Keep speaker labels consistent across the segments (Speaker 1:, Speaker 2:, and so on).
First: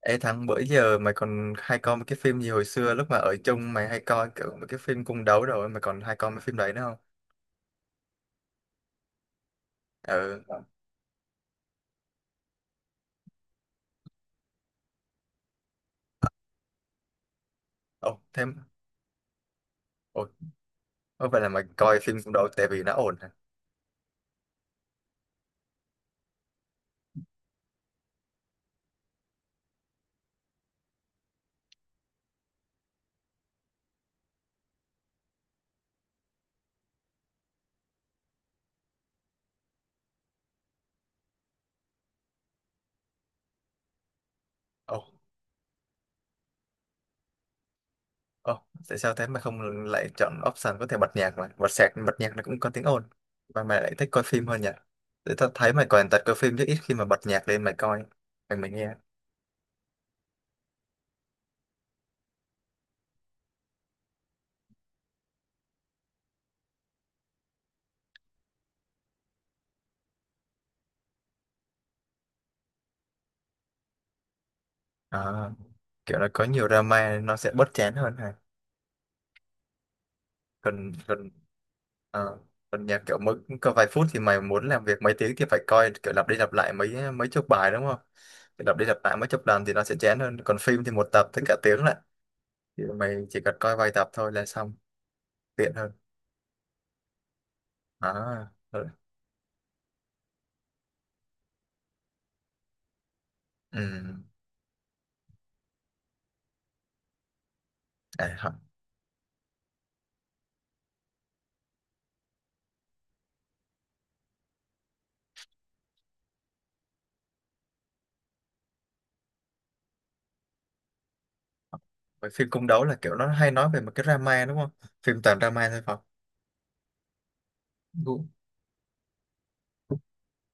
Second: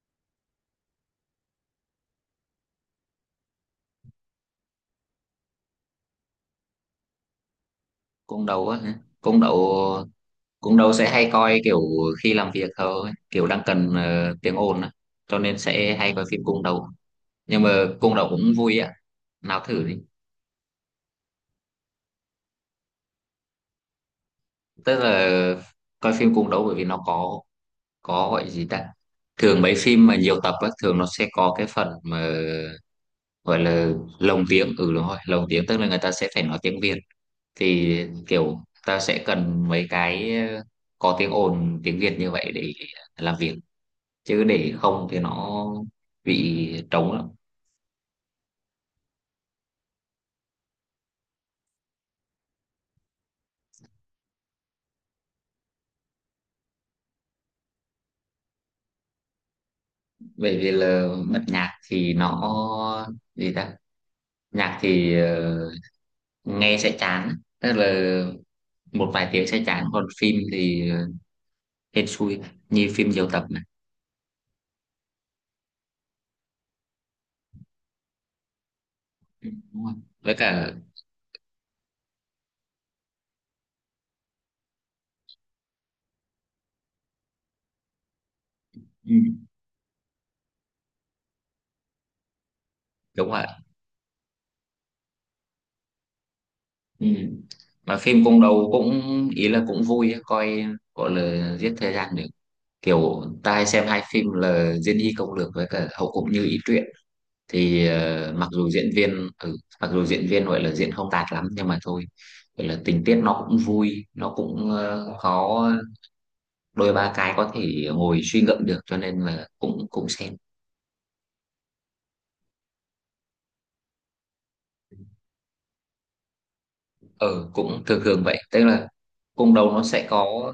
Speaker 1: Ê Thắng, bữa giờ mày còn hay coi một cái phim gì hồi xưa lúc mà ở chung mày hay coi kiểu một cái phim cung đấu rồi mày còn hay coi mấy phim đấy nữa không?
Speaker 2: Cung đấu á hả? cung đấu
Speaker 1: Ừ.
Speaker 2: cung đấu sẽ hay coi kiểu khi làm việc thôi, kiểu đang cần tiếng ồn á, cho nên sẽ hay coi phim cung đấu. Nhưng mà cung
Speaker 1: Ồ,
Speaker 2: đấu cũng
Speaker 1: thêm.
Speaker 2: vui á, nào thử đi.
Speaker 1: Ồ, có phải là mày coi phim cung đấu tại vì nó ổn hả?
Speaker 2: Tức là coi phim cung đấu bởi vì nó có gọi gì ta, thường mấy phim mà nhiều tập á thường nó sẽ có cái phần mà gọi là lồng tiếng, ừ đúng rồi, lồng tiếng tức là người ta sẽ phải nói tiếng Việt. Thì kiểu ta sẽ cần mấy cái có tiếng ồn tiếng Việt như vậy để làm việc, chứ để
Speaker 1: Ồ,
Speaker 2: không thì nó bị trống lắm.
Speaker 1: ồ, tại sao thế mày không lại chọn option có thể bật nhạc mà? Bật sạc, bật nhạc nó cũng có tiếng ồn. Mà mày lại thích coi phim hơn nhỉ? Để tao thấy mày còn tật coi phim chứ ít khi mà bật nhạc lên mày coi, mày mày nghe.
Speaker 2: Bởi vì là bật nhạc thì nó, gì ta, nhạc thì nghe sẽ chán, tức là một vài tiếng sẽ chán, còn phim thì hên xui, như phim nhiều tập này.
Speaker 1: À, kiểu là có nhiều drama nên nó sẽ bớt chán hơn hả?
Speaker 2: Ừ, đúng rồi. Với cả
Speaker 1: Còn còn Ờ, còn nhạc kiểu mỗi có vài phút thì mày muốn làm việc mấy tiếng thì phải coi kiểu lặp đi lặp lại mấy mấy chục bài đúng không? Kiểu lặp đi lặp
Speaker 2: ừ,
Speaker 1: lại mấy chục lần thì nó sẽ chán hơn. Còn phim thì một tập tới cả tiếng lại. Thì mày
Speaker 2: đúng
Speaker 1: chỉ
Speaker 2: rồi,
Speaker 1: cần coi vài tập thôi là xong, tiện hơn.
Speaker 2: ừ. Mà phim cũng
Speaker 1: À,
Speaker 2: đầu
Speaker 1: ừ.
Speaker 2: cũng, ý là cũng vui á, coi gọi là giết thời gian được. Kiểu ta hay
Speaker 1: Ừ.
Speaker 2: xem hai phim là Diên Hy Công Lược với cả Hậu Cũng Như Ý Truyện. Thì
Speaker 1: À,
Speaker 2: mặc
Speaker 1: hả?
Speaker 2: dù diễn viên, ừ, mặc dù diễn viên gọi là diễn không tạt lắm nhưng mà thôi, gọi là tình tiết nó cũng vui, nó cũng có đôi ba cái có thể ngồi suy ngẫm được, cho nên là cũng cũng xem.
Speaker 1: Mấy phim cung đấu là kiểu nó hay nói về một cái drama đúng không? Phim toàn drama thôi phải không?
Speaker 2: Ừ, cũng thường thường
Speaker 1: Đúng.
Speaker 2: vậy, tức là cung đấu nó sẽ có,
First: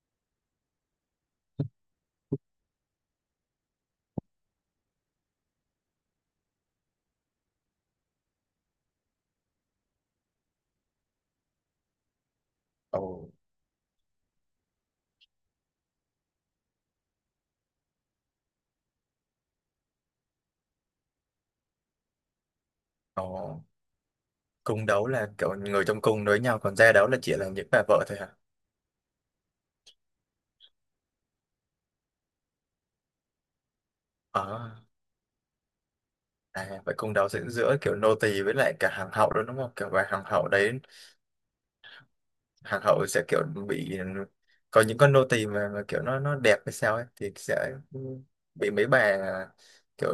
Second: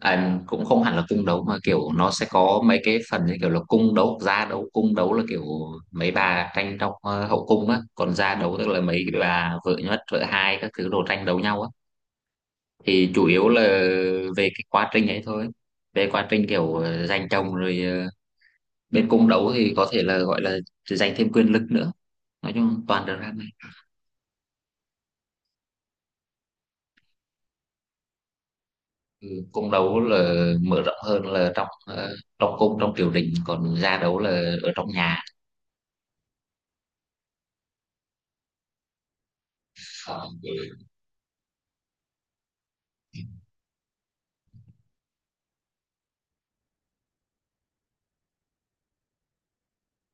Speaker 2: à, cũng không hẳn là cung đấu mà kiểu nó sẽ có mấy cái phần như kiểu là cung đấu, gia đấu. Cung đấu là kiểu mấy bà tranh trong hậu cung á, còn gia đấu tức là mấy bà vợ nhất, vợ hai các thứ đồ tranh đấu nhau á.
Speaker 1: Ồ,
Speaker 2: Thì chủ yếu là về cái quá trình ấy thôi, về quá trình kiểu giành chồng rồi bên cung đấu thì có thể là gọi là giành thêm quyền lực nữa. Nói chung toàn drama.
Speaker 1: ồ, cung đấu là kiểu người trong cung đối nhau còn gia đấu là chỉ là những bà vợ thôi hả?
Speaker 2: Ừ, cung đấu là mở rộng hơn là trong trong cung, trong triều đình, còn gia đấu là ở
Speaker 1: À.
Speaker 2: trong nhà.
Speaker 1: À, vậy cung đấu diễn giữa kiểu nô tỳ với lại cả hàng hậu đó đúng không? Kiểu và hàng hậu đấy, hàng hậu sẽ kiểu bị có những con nô tỳ mà kiểu nó đẹp hay sao ấy thì sẽ bị mấy bà kiểu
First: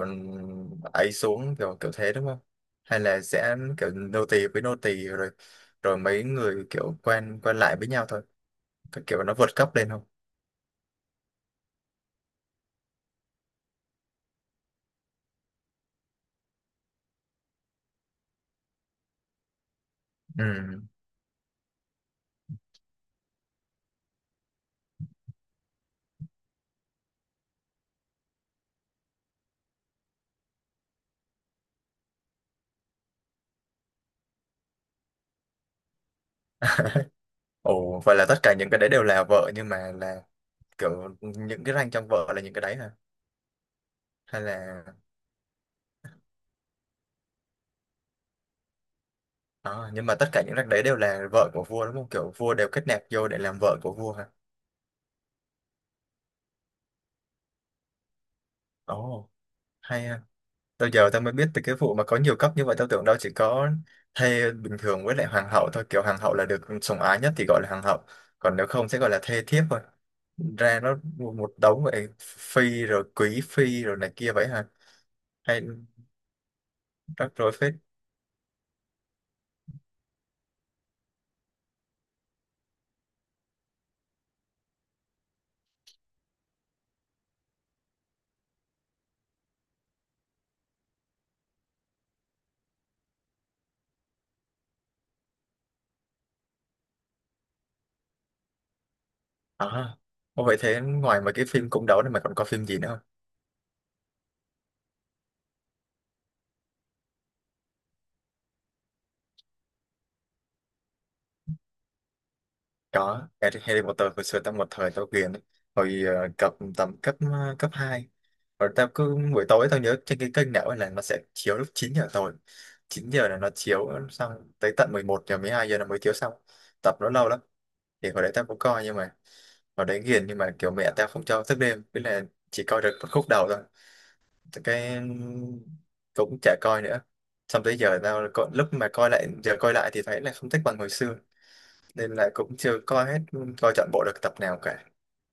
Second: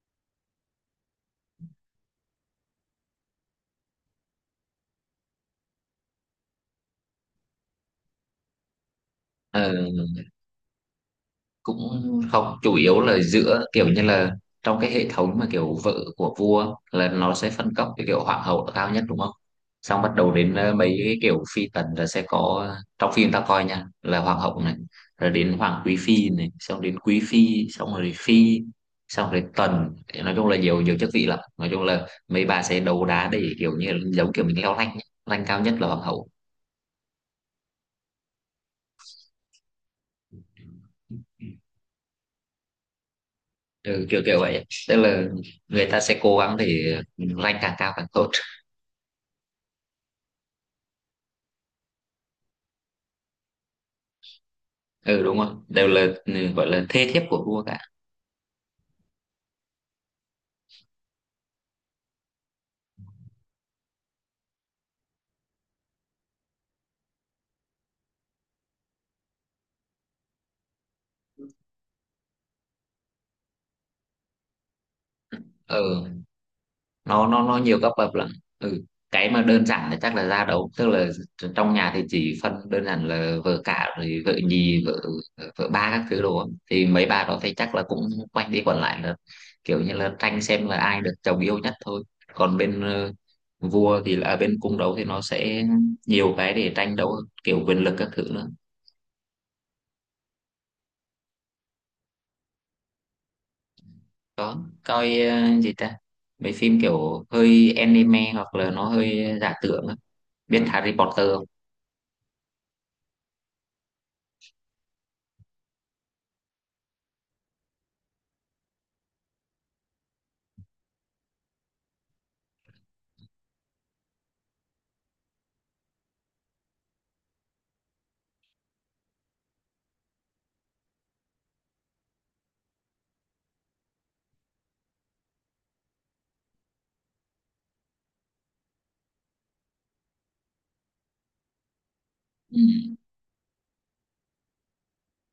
Speaker 1: ấy xuống kiểu kiểu thế đúng không? Hay là sẽ kiểu nô tỳ với nô tỳ rồi rồi mấy người kiểu quen quen lại với nhau thôi, cái kiểu nó vượt
Speaker 2: Ờ,
Speaker 1: cấp lên không?
Speaker 2: cũng không, chủ yếu là giữa kiểu như là trong cái hệ thống mà kiểu vợ của vua là nó sẽ phân cấp, cái kiểu hoàng hậu là cao nhất đúng không, xong bắt đầu đến
Speaker 1: Ừ.
Speaker 2: mấy cái kiểu phi tần là sẽ có. Trong phim ta coi nha là hoàng hậu này, rồi đến hoàng quý phi này, xong đến quý phi, xong rồi phi, xong rồi tần. Thì nói chung là nhiều nhiều chức vị lắm, nói chung là mấy bà sẽ đấu đá để kiểu như giống kiểu mình leo rank ấy. Rank cao nhất là hoàng hậu.
Speaker 1: Ồ, vậy là tất cả những cái đấy đều là vợ nhưng mà là kiểu những cái rank trong vợ là những cái đấy hả?
Speaker 2: Ừ, kiểu kiểu
Speaker 1: Hay
Speaker 2: vậy, tức
Speaker 1: là
Speaker 2: là người ta sẽ cố gắng để rank càng cao càng tốt.
Speaker 1: À, nhưng mà tất cả những rác đấy đều là vợ của vua đúng không? Kiểu vua đều kết nạp vô để làm vợ của vua hả?
Speaker 2: Ừ đúng rồi, đều là ừ, gọi là thê thiếp của vua cả.
Speaker 1: Ồ, hay ha. Tao giờ tao mới biết từ cái vụ mà có nhiều cấp như vậy tao tưởng đâu chỉ có thê bình thường với lại hoàng hậu thôi. Kiểu hoàng hậu là được sủng ái nhất thì gọi là hoàng hậu. Còn nếu không sẽ gọi là thê thiếp thôi. Ra nó một đống vậy phi rồi quý phi rồi này kia vậy hả? Hay
Speaker 2: Ừ, nó
Speaker 1: rắc
Speaker 2: nó
Speaker 1: rối
Speaker 2: nó
Speaker 1: phết.
Speaker 2: nhiều cấp bậc lắm. Ừ, cái mà đơn giản thì chắc là gia đấu, tức là trong nhà thì chỉ phân đơn giản là vợ cả, rồi vợ nhì, vợ vợ ba các thứ đồ á. Thì mấy bà đó thì chắc là cũng quanh đi quẩn lại là kiểu như là tranh xem là ai được chồng yêu nhất thôi. Còn bên vua thì là à, bên cung đấu thì nó sẽ nhiều cái để tranh đấu, kiểu quyền lực các thứ nữa.
Speaker 1: À, ô vậy thế ngoài mấy cái phim cung đấu này mà còn có phim gì nữa không?
Speaker 2: Có, coi gì ta, mấy phim kiểu hơi anime hoặc là nó hơi giả tưởng á. Biết Harry Potter không?
Speaker 1: Có, Harry Harry Potter hồi xưa tao một thời tao ghiền ấy. Hồi cấp tầm cấp cấp 2 rồi tao cứ buổi tối tao nhớ trên cái kênh nào ấy là nó sẽ chiếu lúc 9 giờ tối, 9 giờ là nó chiếu xong tới tận 11 giờ 12 giờ là mới chiếu xong, tập nó lâu lắm. Thì hồi đấy tao cũng coi nhưng mà hồi đấy ghiền nhưng mà kiểu mẹ tao không cho thức đêm với là chỉ coi được một khúc đầu thôi. Thì cái cũng chả coi nữa, xong tới giờ tao có, lúc mà coi lại giờ coi lại thì thấy là không thích bằng hồi xưa nên là cũng chưa
Speaker 2: Ừ.
Speaker 1: coi hết, coi trọn bộ được tập nào cả.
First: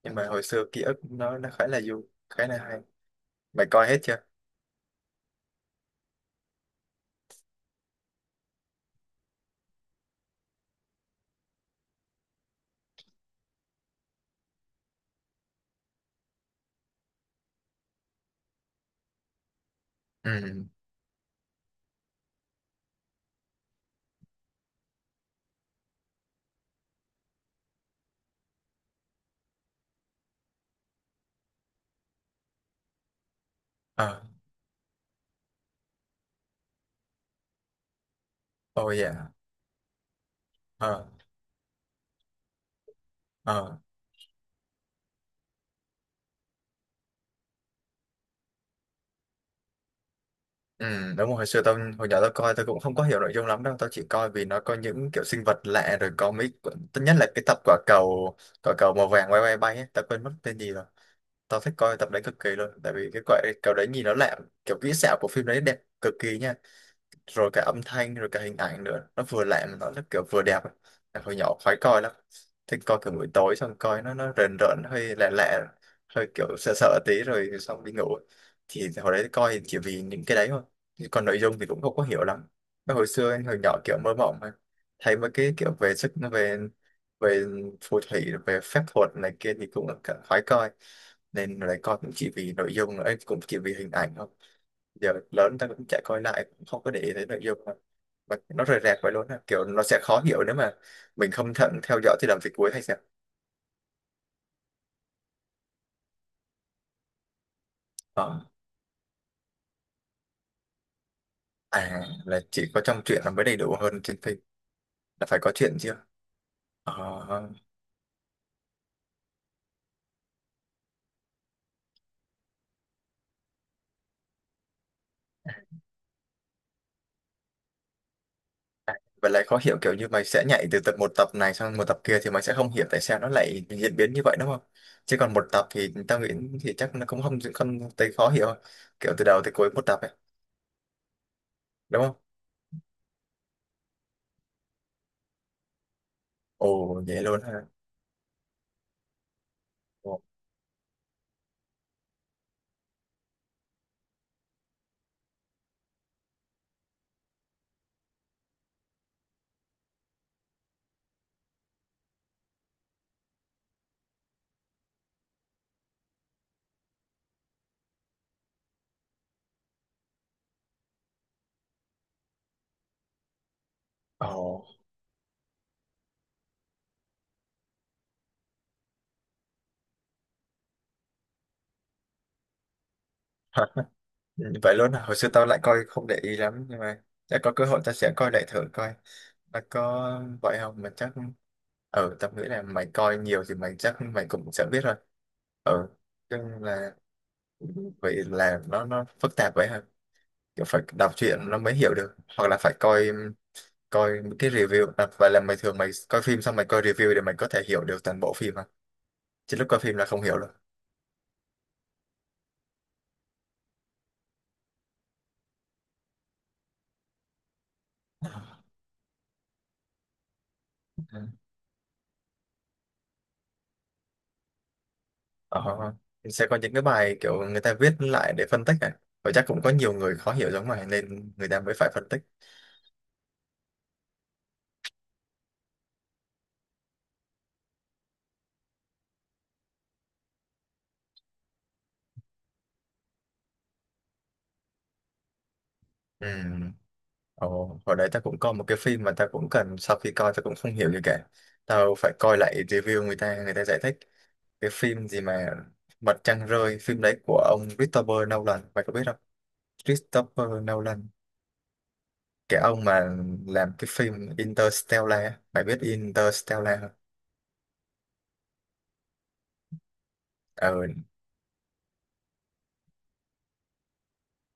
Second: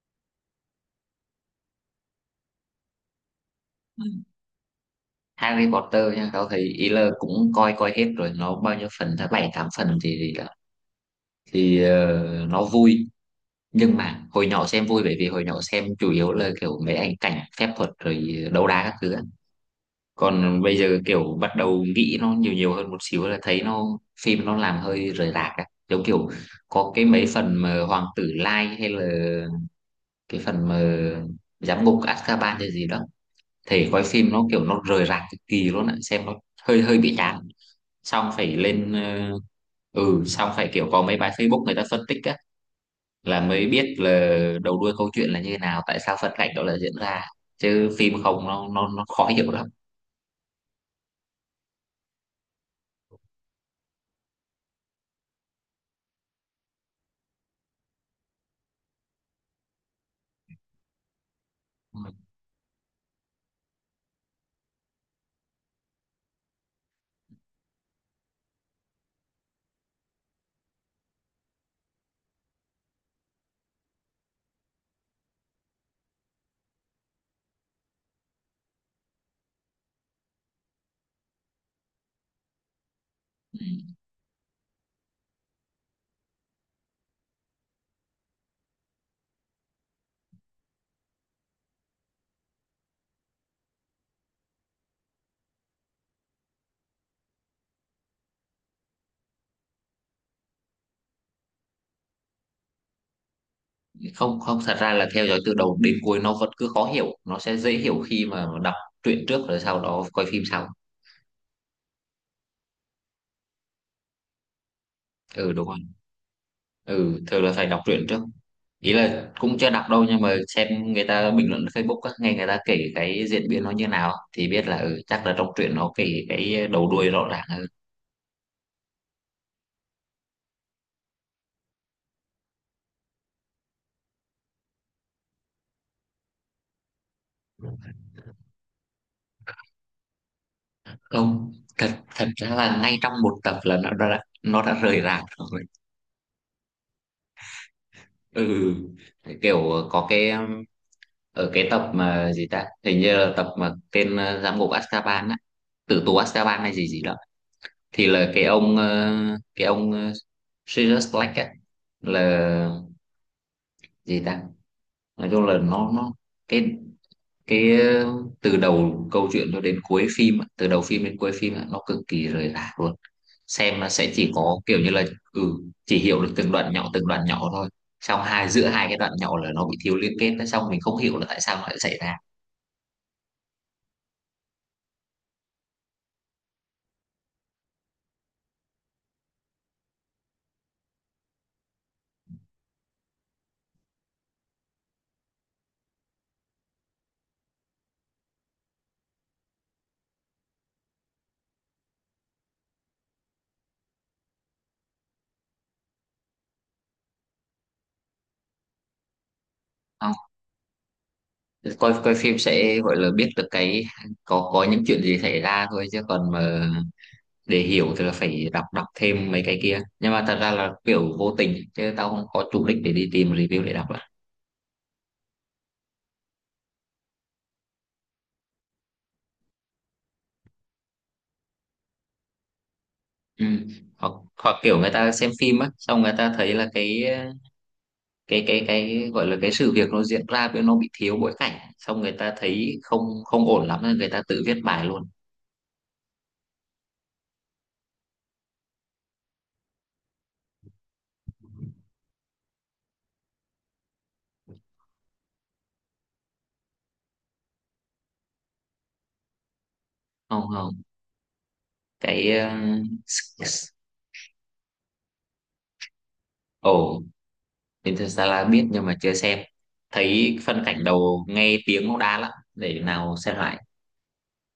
Speaker 1: Nhưng mà hồi xưa ký ức nó khá là vui, khá là hay. Mày coi hết
Speaker 2: Ừ.
Speaker 1: chưa?
Speaker 2: Harry Potter nha, tao thấy ý là cũng coi coi hết rồi, nó bao nhiêu phần ta, bảy tám phần thì là- thì nó vui, nhưng mà hồi nhỏ xem vui bởi vì hồi nhỏ xem chủ yếu là kiểu mấy ảnh cảnh phép thuật rồi đấu đá các thứ á. Còn
Speaker 1: Ừ.
Speaker 2: bây giờ kiểu bắt đầu nghĩ nó nhiều nhiều hơn một xíu là thấy nó, phim nó làm hơi rời rạc á, giống kiểu có cái mấy phần mà Hoàng tử Lai, hay là cái phần mà giám ngục Azkaban hay gì đó, thể coi
Speaker 1: Ờ.
Speaker 2: phim nó kiểu nó rời rạc cực kỳ luôn ạ, xem nó hơi hơi bị chán. Xong phải lên
Speaker 1: Ôi dạ.
Speaker 2: ừ, xong phải kiểu có
Speaker 1: Ờ.
Speaker 2: mấy bài Facebook người ta phân tích á, là mới
Speaker 1: Ờ.
Speaker 2: biết là đầu đuôi câu chuyện là như thế nào, tại sao phân cảnh đó là diễn ra, chứ phim không nó khó hiểu lắm.
Speaker 1: Ừ, đúng rồi. Hồi xưa tao hồi nhỏ tao coi tao cũng không có hiểu nội dung lắm đâu, tao chỉ coi vì nó có những kiểu sinh vật lạ rồi có mấy tất nhất là cái tập quả cầu, quả cầu màu vàng quay quay bay ấy. Tao quên mất tên gì rồi. Tao thích coi tập đấy cực kỳ luôn tại vì cái quả cầu đấy nhìn nó lạ, kiểu kỹ xảo của phim đấy đẹp cực kỳ nha, rồi cả âm thanh rồi cả hình ảnh nữa nó vừa lạ, nó kiểu vừa đẹp ấy. Em hồi nhỏ khoái coi lắm, thích coi kiểu buổi tối xong coi nó rền rợn hơi lạ lạ, hơi kiểu sợ sợ tí rồi xong đi ngủ. Thì hồi đấy coi chỉ vì những cái đấy thôi. Chứ còn nội dung thì cũng không có hiểu lắm. Cái hồi xưa anh hồi nhỏ kiểu mơ mộng mà, thấy mấy cái kiểu về sức về về phù thủy về phép thuật này kia thì cũng cả khoái coi nên lại coi cũng chỉ vì nội dung ấy, cũng chỉ vì hình ảnh thôi. Giờ lớn ta cũng chạy coi lại cũng không có để ý tới nội dung mà nó rời rạc vậy luôn á kiểu nó sẽ khó hiểu nếu mà mình không thận theo dõi thì làm việc cuối hay sao.
Speaker 2: Không không, thật ra là theo dõi từ đầu đến cuối nó vẫn cứ khó hiểu, nó sẽ dễ hiểu khi
Speaker 1: Ờ.
Speaker 2: mà đọc truyện trước rồi sau đó coi phim sau.
Speaker 1: À là chỉ có trong truyện là mới đầy đủ hơn trên phim, là phải có
Speaker 2: Ừ đúng rồi.
Speaker 1: chuyện chưa.
Speaker 2: Ừ, thường
Speaker 1: Ờ.
Speaker 2: là phải đọc truyện trước, ý là cũng chưa đọc đâu nhưng mà xem người ta bình luận Facebook á, nghe người ta kể cái diễn biến nó như nào á, thì biết là ừ, chắc là trong truyện nó kể cái đầu đuôi rõ ràng hơn.
Speaker 1: À, vậy lại khó hiểu kiểu như mày sẽ nhảy từ tập một tập này sang một tập kia thì mày sẽ không hiểu tại sao nó lại diễn biến như vậy đúng không, chứ còn một tập thì tao nghĩ thì chắc nó cũng không không tới khó hiểu, kiểu từ đầu tới cuối một tập ấy
Speaker 2: Không thật,
Speaker 1: đúng không?
Speaker 2: thật ra là ngay trong một tập là nó đã rời rạc rồi.
Speaker 1: Ồ vậy luôn ha.
Speaker 2: Ừ, kiểu có
Speaker 1: Ồ.
Speaker 2: cái ở cái tập mà gì ta, hình như là tập mà tên giám ngục Azkaban á, tử tù Azkaban hay gì gì đó, thì là cái ông cái ông ờ, Sirius Black á, là gì ta, nói chung là nó, cái cái ờ, từ đầu câu chuyện cho đến cuối phim á, từ đầu phim đến cuối phim á, nó cực kỳ rời rạc luôn. Xem nó sẽ chỉ có
Speaker 1: Ồ.
Speaker 2: kiểu như là ừ, chỉ hiểu được từng đoạn nhỏ thôi, xong hai giữa hai cái đoạn nhỏ là nó bị thiếu liên kết, xong mình không hiểu là tại sao nó lại xảy ra.
Speaker 1: Ừ, vậy luôn à? Hồi xưa tao lại coi không để ý lắm nhưng mà chắc có cơ hội tao sẽ coi lại thử coi nó có vậy không mà chắc, ừ, tao nghĩ là mày coi nhiều thì mày chắc mày cũng sẽ biết rồi. Ừ, nhưng là vậy là nó phức tạp vậy hả, kiểu phải đọc truyện nó mới hiểu được hoặc là phải coi, coi những cái review à? Vậy là mày thường mày coi phim xong mày coi review để mày có thể hiểu được toàn bộ phim à, chứ lúc coi phim là
Speaker 2: Ờ,
Speaker 1: không hiểu
Speaker 2: coi coi phim sẽ gọi là biết được cái có những chuyện gì xảy ra thôi, chứ còn mà để hiểu thì là phải đọc đọc thêm mấy cái kia, nhưng mà thật ra là kiểu
Speaker 1: được?
Speaker 2: vô tình chứ tao không có chủ đích để đi tìm review để đọc lại.
Speaker 1: Ờ, sẽ có những cái bài kiểu người ta viết lại để phân tích này, và chắc cũng có nhiều người khó hiểu giống mày nên người ta mới phải phân tích.
Speaker 2: Ừ. Hoặc hoặc kiểu người ta xem phim á, xong người ta thấy là cái cái gọi là cái sự việc nó diễn ra với nó bị thiếu bối cảnh, xong người ta thấy không, không ổn lắm nên người ta tự viết bài luôn.
Speaker 1: Ừ. Ồ, hồi đấy ta cũng coi một cái phim mà ta cũng cần sau khi coi ta cũng không hiểu gì cả, tao phải coi lại review người ta giải thích cái phim gì mà Mặt Trăng Rơi, phim đấy của ông Christopher Nolan mày có biết không? Christopher
Speaker 2: Không không,
Speaker 1: Nolan
Speaker 2: cái
Speaker 1: cái ông mà
Speaker 2: s- s-
Speaker 1: làm cái phim Interstellar á. Mày biết Interstellar không?
Speaker 2: ồ, Interstellar biết nhưng mà chưa xem, thấy phân cảnh
Speaker 1: Ừ,
Speaker 2: đầu nghe tiếng cũng đã lắm, để nào xem lại.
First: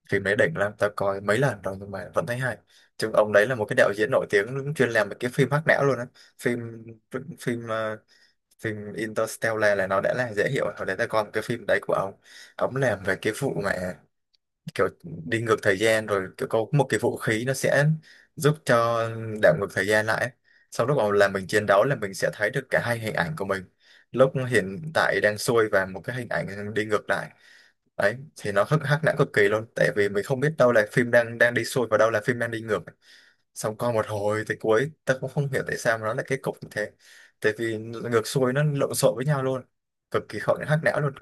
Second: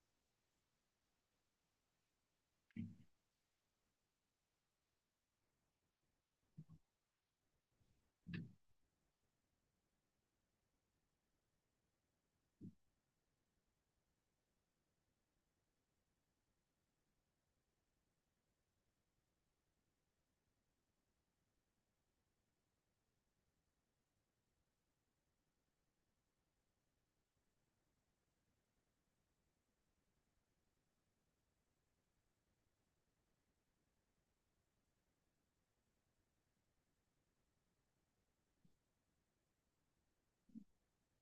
Speaker 1: phim đấy đỉnh lắm tao coi mấy lần rồi nhưng mà vẫn thấy hay. Chứ ông đấy là một cái đạo diễn nổi tiếng chuyên làm mấy cái phim hack não luôn á. Phim phim phim Interstellar là nó đã là dễ hiểu rồi, hồi đấy tao coi một cái phim đấy của ông làm về cái vụ mà kiểu đi ngược thời gian, rồi kiểu có một cái vũ khí nó sẽ giúp cho đảo ngược thời gian lại, sau lúc mà làm mình chiến đấu là mình sẽ thấy được cả hai hình ảnh của mình lúc hiện tại đang xuôi và một cái hình ảnh đi ngược lại. Đấy thì nó hắc hắc não cực kỳ luôn tại vì mình không biết đâu là phim đang đang đi xuôi và đâu là phim đang đi ngược, xong coi một hồi tới cuối ta cũng không hiểu tại sao mà nó lại kết cục như thế tại vì ngược xuôi nó lộn xộn với nhau luôn, cực kỳ khó hắc não luôn.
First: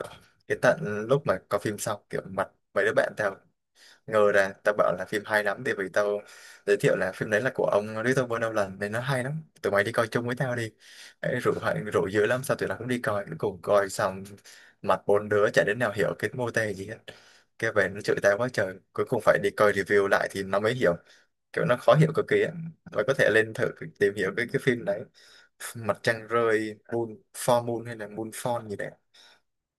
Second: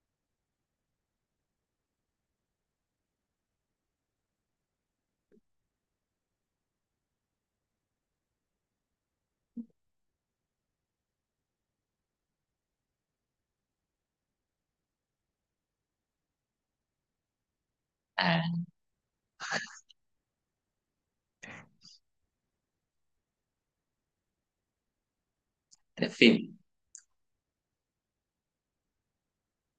Speaker 1: Cái tận lúc mà có phim xong kiểu mặt mấy đứa bạn tao ngờ ra, tao bảo là phim hay lắm thì vì tao giới thiệu là phim đấy là của ông Christopher Nolan nên nó hay lắm tụi mày đi coi chung với tao đi. Ấy, rủ dữ lắm sao tụi nó cũng đi coi cuối cùng coi xong mặt bốn đứa chả đến nào hiểu cái mô tê gì hết, cái về nó chửi tao
Speaker 2: À
Speaker 1: quá trời cuối cùng phải đi coi review lại thì nó mới hiểu, kiểu nó khó hiểu cực kỳ á. Mày có thể lên thử tìm hiểu cái phim đấy, Mặt
Speaker 2: thế
Speaker 1: Trăng
Speaker 2: phim,
Speaker 1: Rơi, moon for moon hay là moon fall gì đấy,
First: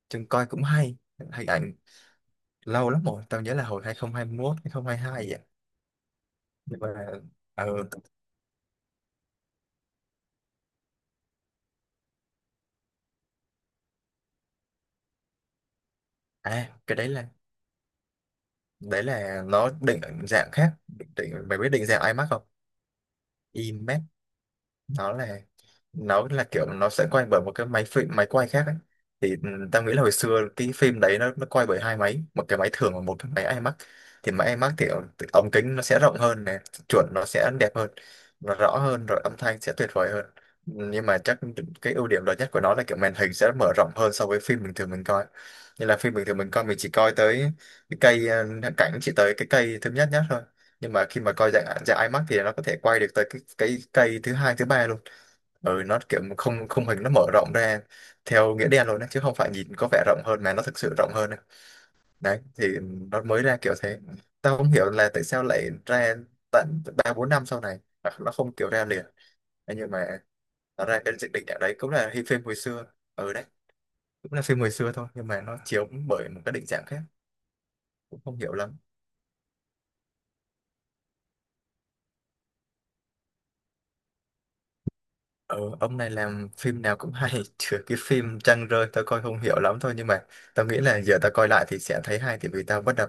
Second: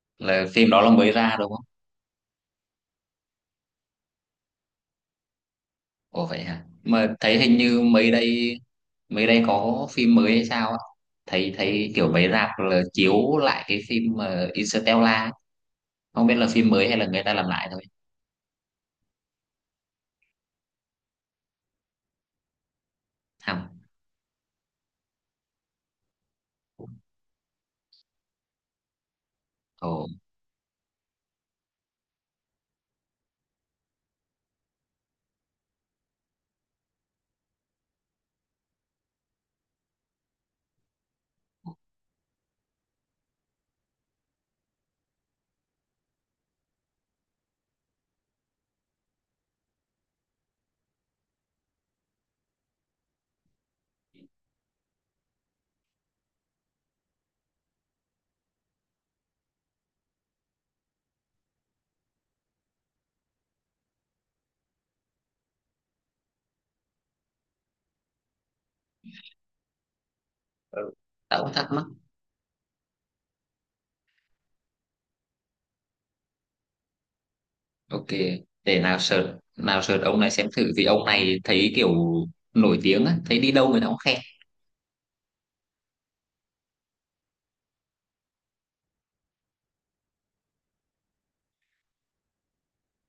Speaker 1: chừng
Speaker 2: là
Speaker 1: coi cũng
Speaker 2: phim đó là
Speaker 1: hay
Speaker 2: mới ra
Speaker 1: hình
Speaker 2: đúng không?
Speaker 1: ảnh. Lâu lắm rồi tao nhớ là hồi 2021 2022 vậy,
Speaker 2: Ồ vậy hả,
Speaker 1: nhưng mà
Speaker 2: mà thấy hình như
Speaker 1: ừ.
Speaker 2: mấy đây có phim mới hay sao á, thấy thấy kiểu mấy rạp là chiếu lại cái phim mà Interstellar ấy. Không biết là
Speaker 1: À
Speaker 2: phim mới
Speaker 1: cái
Speaker 2: hay là người ta làm lại thôi.
Speaker 1: đấy là nó định dạng khác định mày biết định dạng IMAC không?
Speaker 2: Hầm.
Speaker 1: IMAC nó là nó là kiểu nó sẽ quay bởi một cái máy phim máy quay khác ấy. Thì tao
Speaker 2: Ồ.
Speaker 1: nghĩ là hồi xưa cái phim đấy nó quay bởi hai máy, một cái máy thường và một cái máy IMAX. Thì máy IMAX thì ống ống kính nó sẽ rộng hơn này, chuẩn nó sẽ đẹp hơn, nó rõ hơn, rồi âm thanh sẽ tuyệt vời hơn. Nhưng mà chắc cái ưu điểm lớn nhất của nó là kiểu màn hình sẽ mở rộng hơn so với phim bình thường mình coi. Như là phim bình thường mình coi mình chỉ coi tới cái cây cảnh chỉ tới cái cây thứ nhất nhất thôi. Nhưng mà khi mà coi dạng dạng IMAX thì nó có thể quay được tới cái cây thứ hai thứ ba. Ừ, nó kiểu không, khung hình nó mở rộng ra theo nghĩa đen luôn đấy, chứ không phải nhìn có vẻ rộng hơn mà nó thực sự rộng hơn đấy. Đấy thì nó mới ra kiểu thế. Tao không hiểu là tại sao lại ra tận ba bốn năm sau này. Hoặc nó không kiểu ra liền thế. Nhưng mà nó
Speaker 2: Ừ.
Speaker 1: ra cái
Speaker 2: Tao
Speaker 1: định
Speaker 2: cũng
Speaker 1: dạng
Speaker 2: thắc
Speaker 1: đấy
Speaker 2: mắc.
Speaker 1: cũng là phim hồi xưa. Ừ đấy, cũng là phim hồi xưa thôi nhưng mà nó chiếu bởi một cái định dạng khác.
Speaker 2: Ok,
Speaker 1: Cũng không hiểu lắm.
Speaker 2: để nào search, nào search ông này xem thử, vì ông này thấy kiểu nổi tiếng á, thấy đi đâu người ta cũng khen.
Speaker 1: Ờ, ông này làm phim nào cũng hay trừ cái phim Trăng Rơi tao coi không hiểu lắm thôi. Nhưng mà tao nghĩ là giờ tao coi lại thì sẽ thấy hay, thì vì tao bắt đầu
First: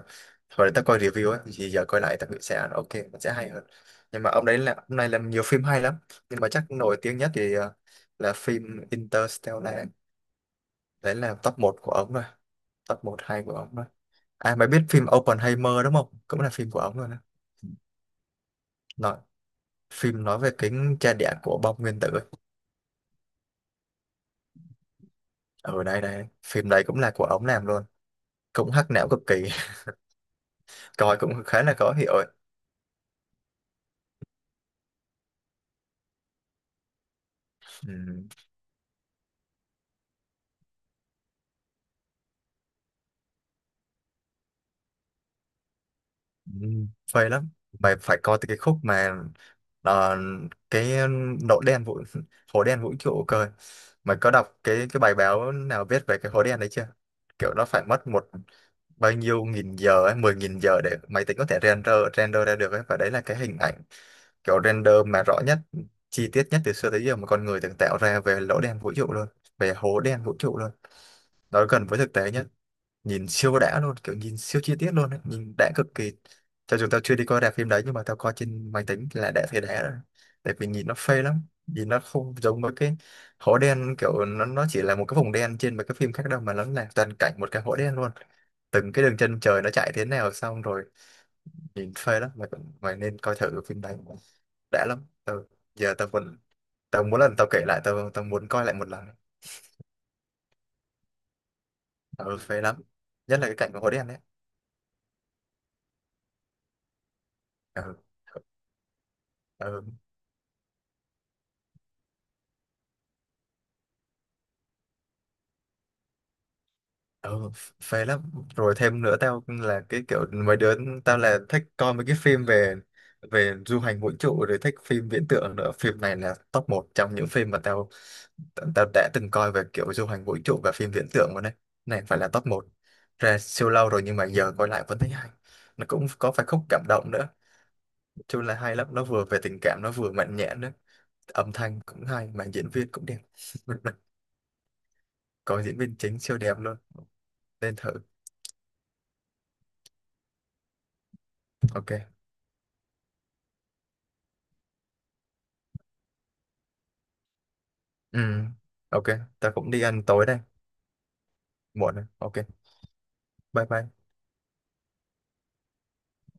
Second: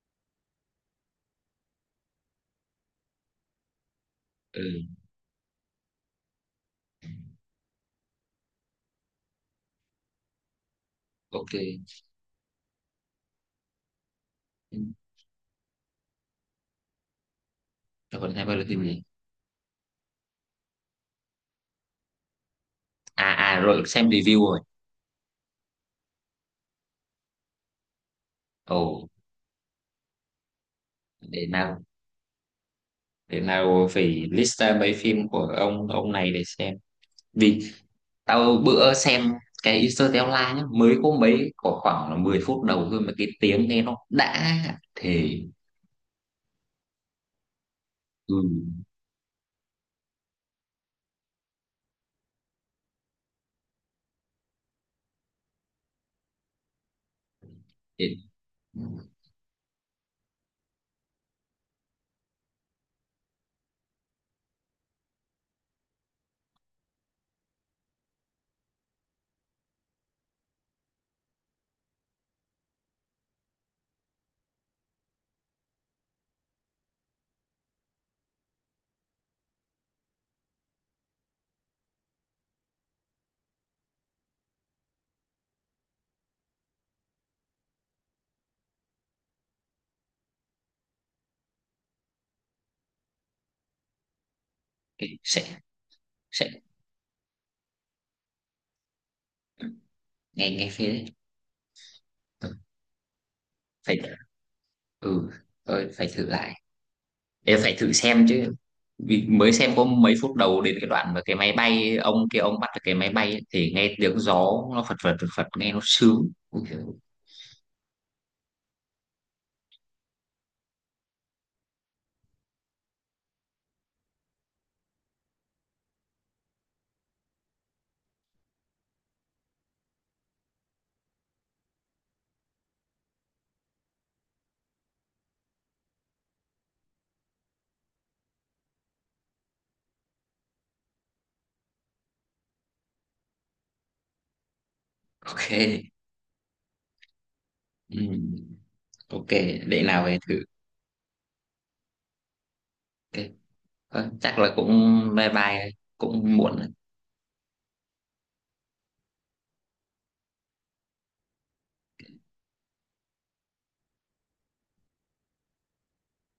Speaker 1: hồi đó tao coi review ấy, thì giờ coi lại tao nghĩ sẽ ok, nó sẽ hay hơn. Nhưng mà ông đấy
Speaker 2: Ừ.
Speaker 1: là ông này làm nhiều phim hay lắm. Nhưng mà chắc nổi tiếng nhất thì là phim Interstellar. Đấy là
Speaker 2: Ok.
Speaker 1: top một của ông rồi, top một hay của ông rồi. À mày biết phim Oppenheimer đúng không, cũng là phim của ông rồi đó.
Speaker 2: Rồi còn hai ba lượt phim gì?
Speaker 1: Nói phim nói về kính cha đẻ của bom nguyên tử ấy.
Speaker 2: À à, rồi xem review rồi.
Speaker 1: Ở đây đây phim đấy cũng là của ông làm luôn, cũng
Speaker 2: Ồ.
Speaker 1: hắc não cực kỳ. Coi cũng
Speaker 2: Để
Speaker 1: khá là
Speaker 2: nào,
Speaker 1: khó hiểu ấy.
Speaker 2: để nào phải list ra mấy phim của ông này để xem. Vì
Speaker 1: Ừ.
Speaker 2: tao bữa xem cái Interstellar nhá, mới có mấy, có khoảng là 10 phút đầu thôi mà cái tiếng nghe nó đã, thì
Speaker 1: Ừ, phê lắm. Mày phải
Speaker 2: ừ.
Speaker 1: coi từ cái khúc mà ờ, cái nỗi đen vũ hố đen vũ trụ cơ. Mày có đọc cái bài báo nào viết về cái hố đen đấy chưa? Kiểu nó phải mất
Speaker 2: Để,
Speaker 1: một
Speaker 2: ừ,
Speaker 1: bao nhiêu nghìn giờ ấy, 10.000 giờ để máy tính có thể render render ra được ấy, và đấy là cái hình ảnh kiểu render mà rõ nhất, chi tiết nhất từ xưa tới giờ mà con người từng tạo ra về lỗ đen vũ trụ luôn, về hố đen vũ trụ luôn. Nó gần với thực tế nhất, nhìn siêu đã luôn, kiểu nhìn siêu chi tiết luôn ấy. Nhìn đã cực kỳ. Cho dù tao chưa đi coi rạp phim đấy nhưng mà tao coi trên máy tính là đã thấy đã rồi. Tại vì nhìn nó phê lắm. Nhìn nó không giống với cái hố đen kiểu nó chỉ là một cái vùng đen trên mấy cái phim khác đâu, mà nó là toàn cảnh một cái hố đen luôn. Từng cái đường chân trời nó chạy thế nào xong rồi, nhìn phê lắm. Mày cũng- mày nên coi thử phim đấy, đã lắm.
Speaker 2: cái- sẽ
Speaker 1: Ừ. Giờ tao vẫn
Speaker 2: sẽ
Speaker 1: tao muốn lần tao kể lại, tao tao muốn coi lại một lần.
Speaker 2: nghe, nghe phê đấy.
Speaker 1: Ừ,
Speaker 2: Ừ,
Speaker 1: phê lắm, nhất là cái cảnh của hố
Speaker 2: phải,
Speaker 1: đen đấy.
Speaker 2: ừ, rồi phải thử lại, em phải thử
Speaker 1: Ừ.
Speaker 2: xem chứ. Vì mới xem có
Speaker 1: Ừ.
Speaker 2: mấy phút đầu đến cái đoạn mà cái máy bay ông kia ông bắt được cái máy bay ấy, thì nghe tiếng gió nó phật phật phật phật nghe nó sướng. Ui giời,
Speaker 1: Ừ, phê lắm. Rồi thêm nữa tao là cái kiểu mấy đứa, tao là thích coi mấy cái phim về về du hành vũ trụ, rồi thích phim viễn tưởng nữa. Phim này là top một trong những phim mà tao tao đã từng coi về kiểu du hành vũ trụ và phim viễn tưởng luôn đấy. Này phải là top một. Ra siêu lâu rồi nhưng mà giờ coi lại vẫn thấy hay. Nó cũng có phải khúc cảm động nữa, chung là hay lắm. Nó vừa về tình cảm nó vừa mạnh mẽ nữa, âm thanh cũng hay mà diễn viên cũng đẹp. Coi diễn
Speaker 2: ok.
Speaker 1: viên chính siêu đẹp luôn, nên thử.
Speaker 2: Ừ. Ok, để nào về thử.
Speaker 1: Ok.
Speaker 2: Ok. Thôi, chắc là cũng bye bye, cũng muộn.
Speaker 1: Ừ, ok, ta cũng đi ăn tối đây, muộn rồi. Ok, bye bye.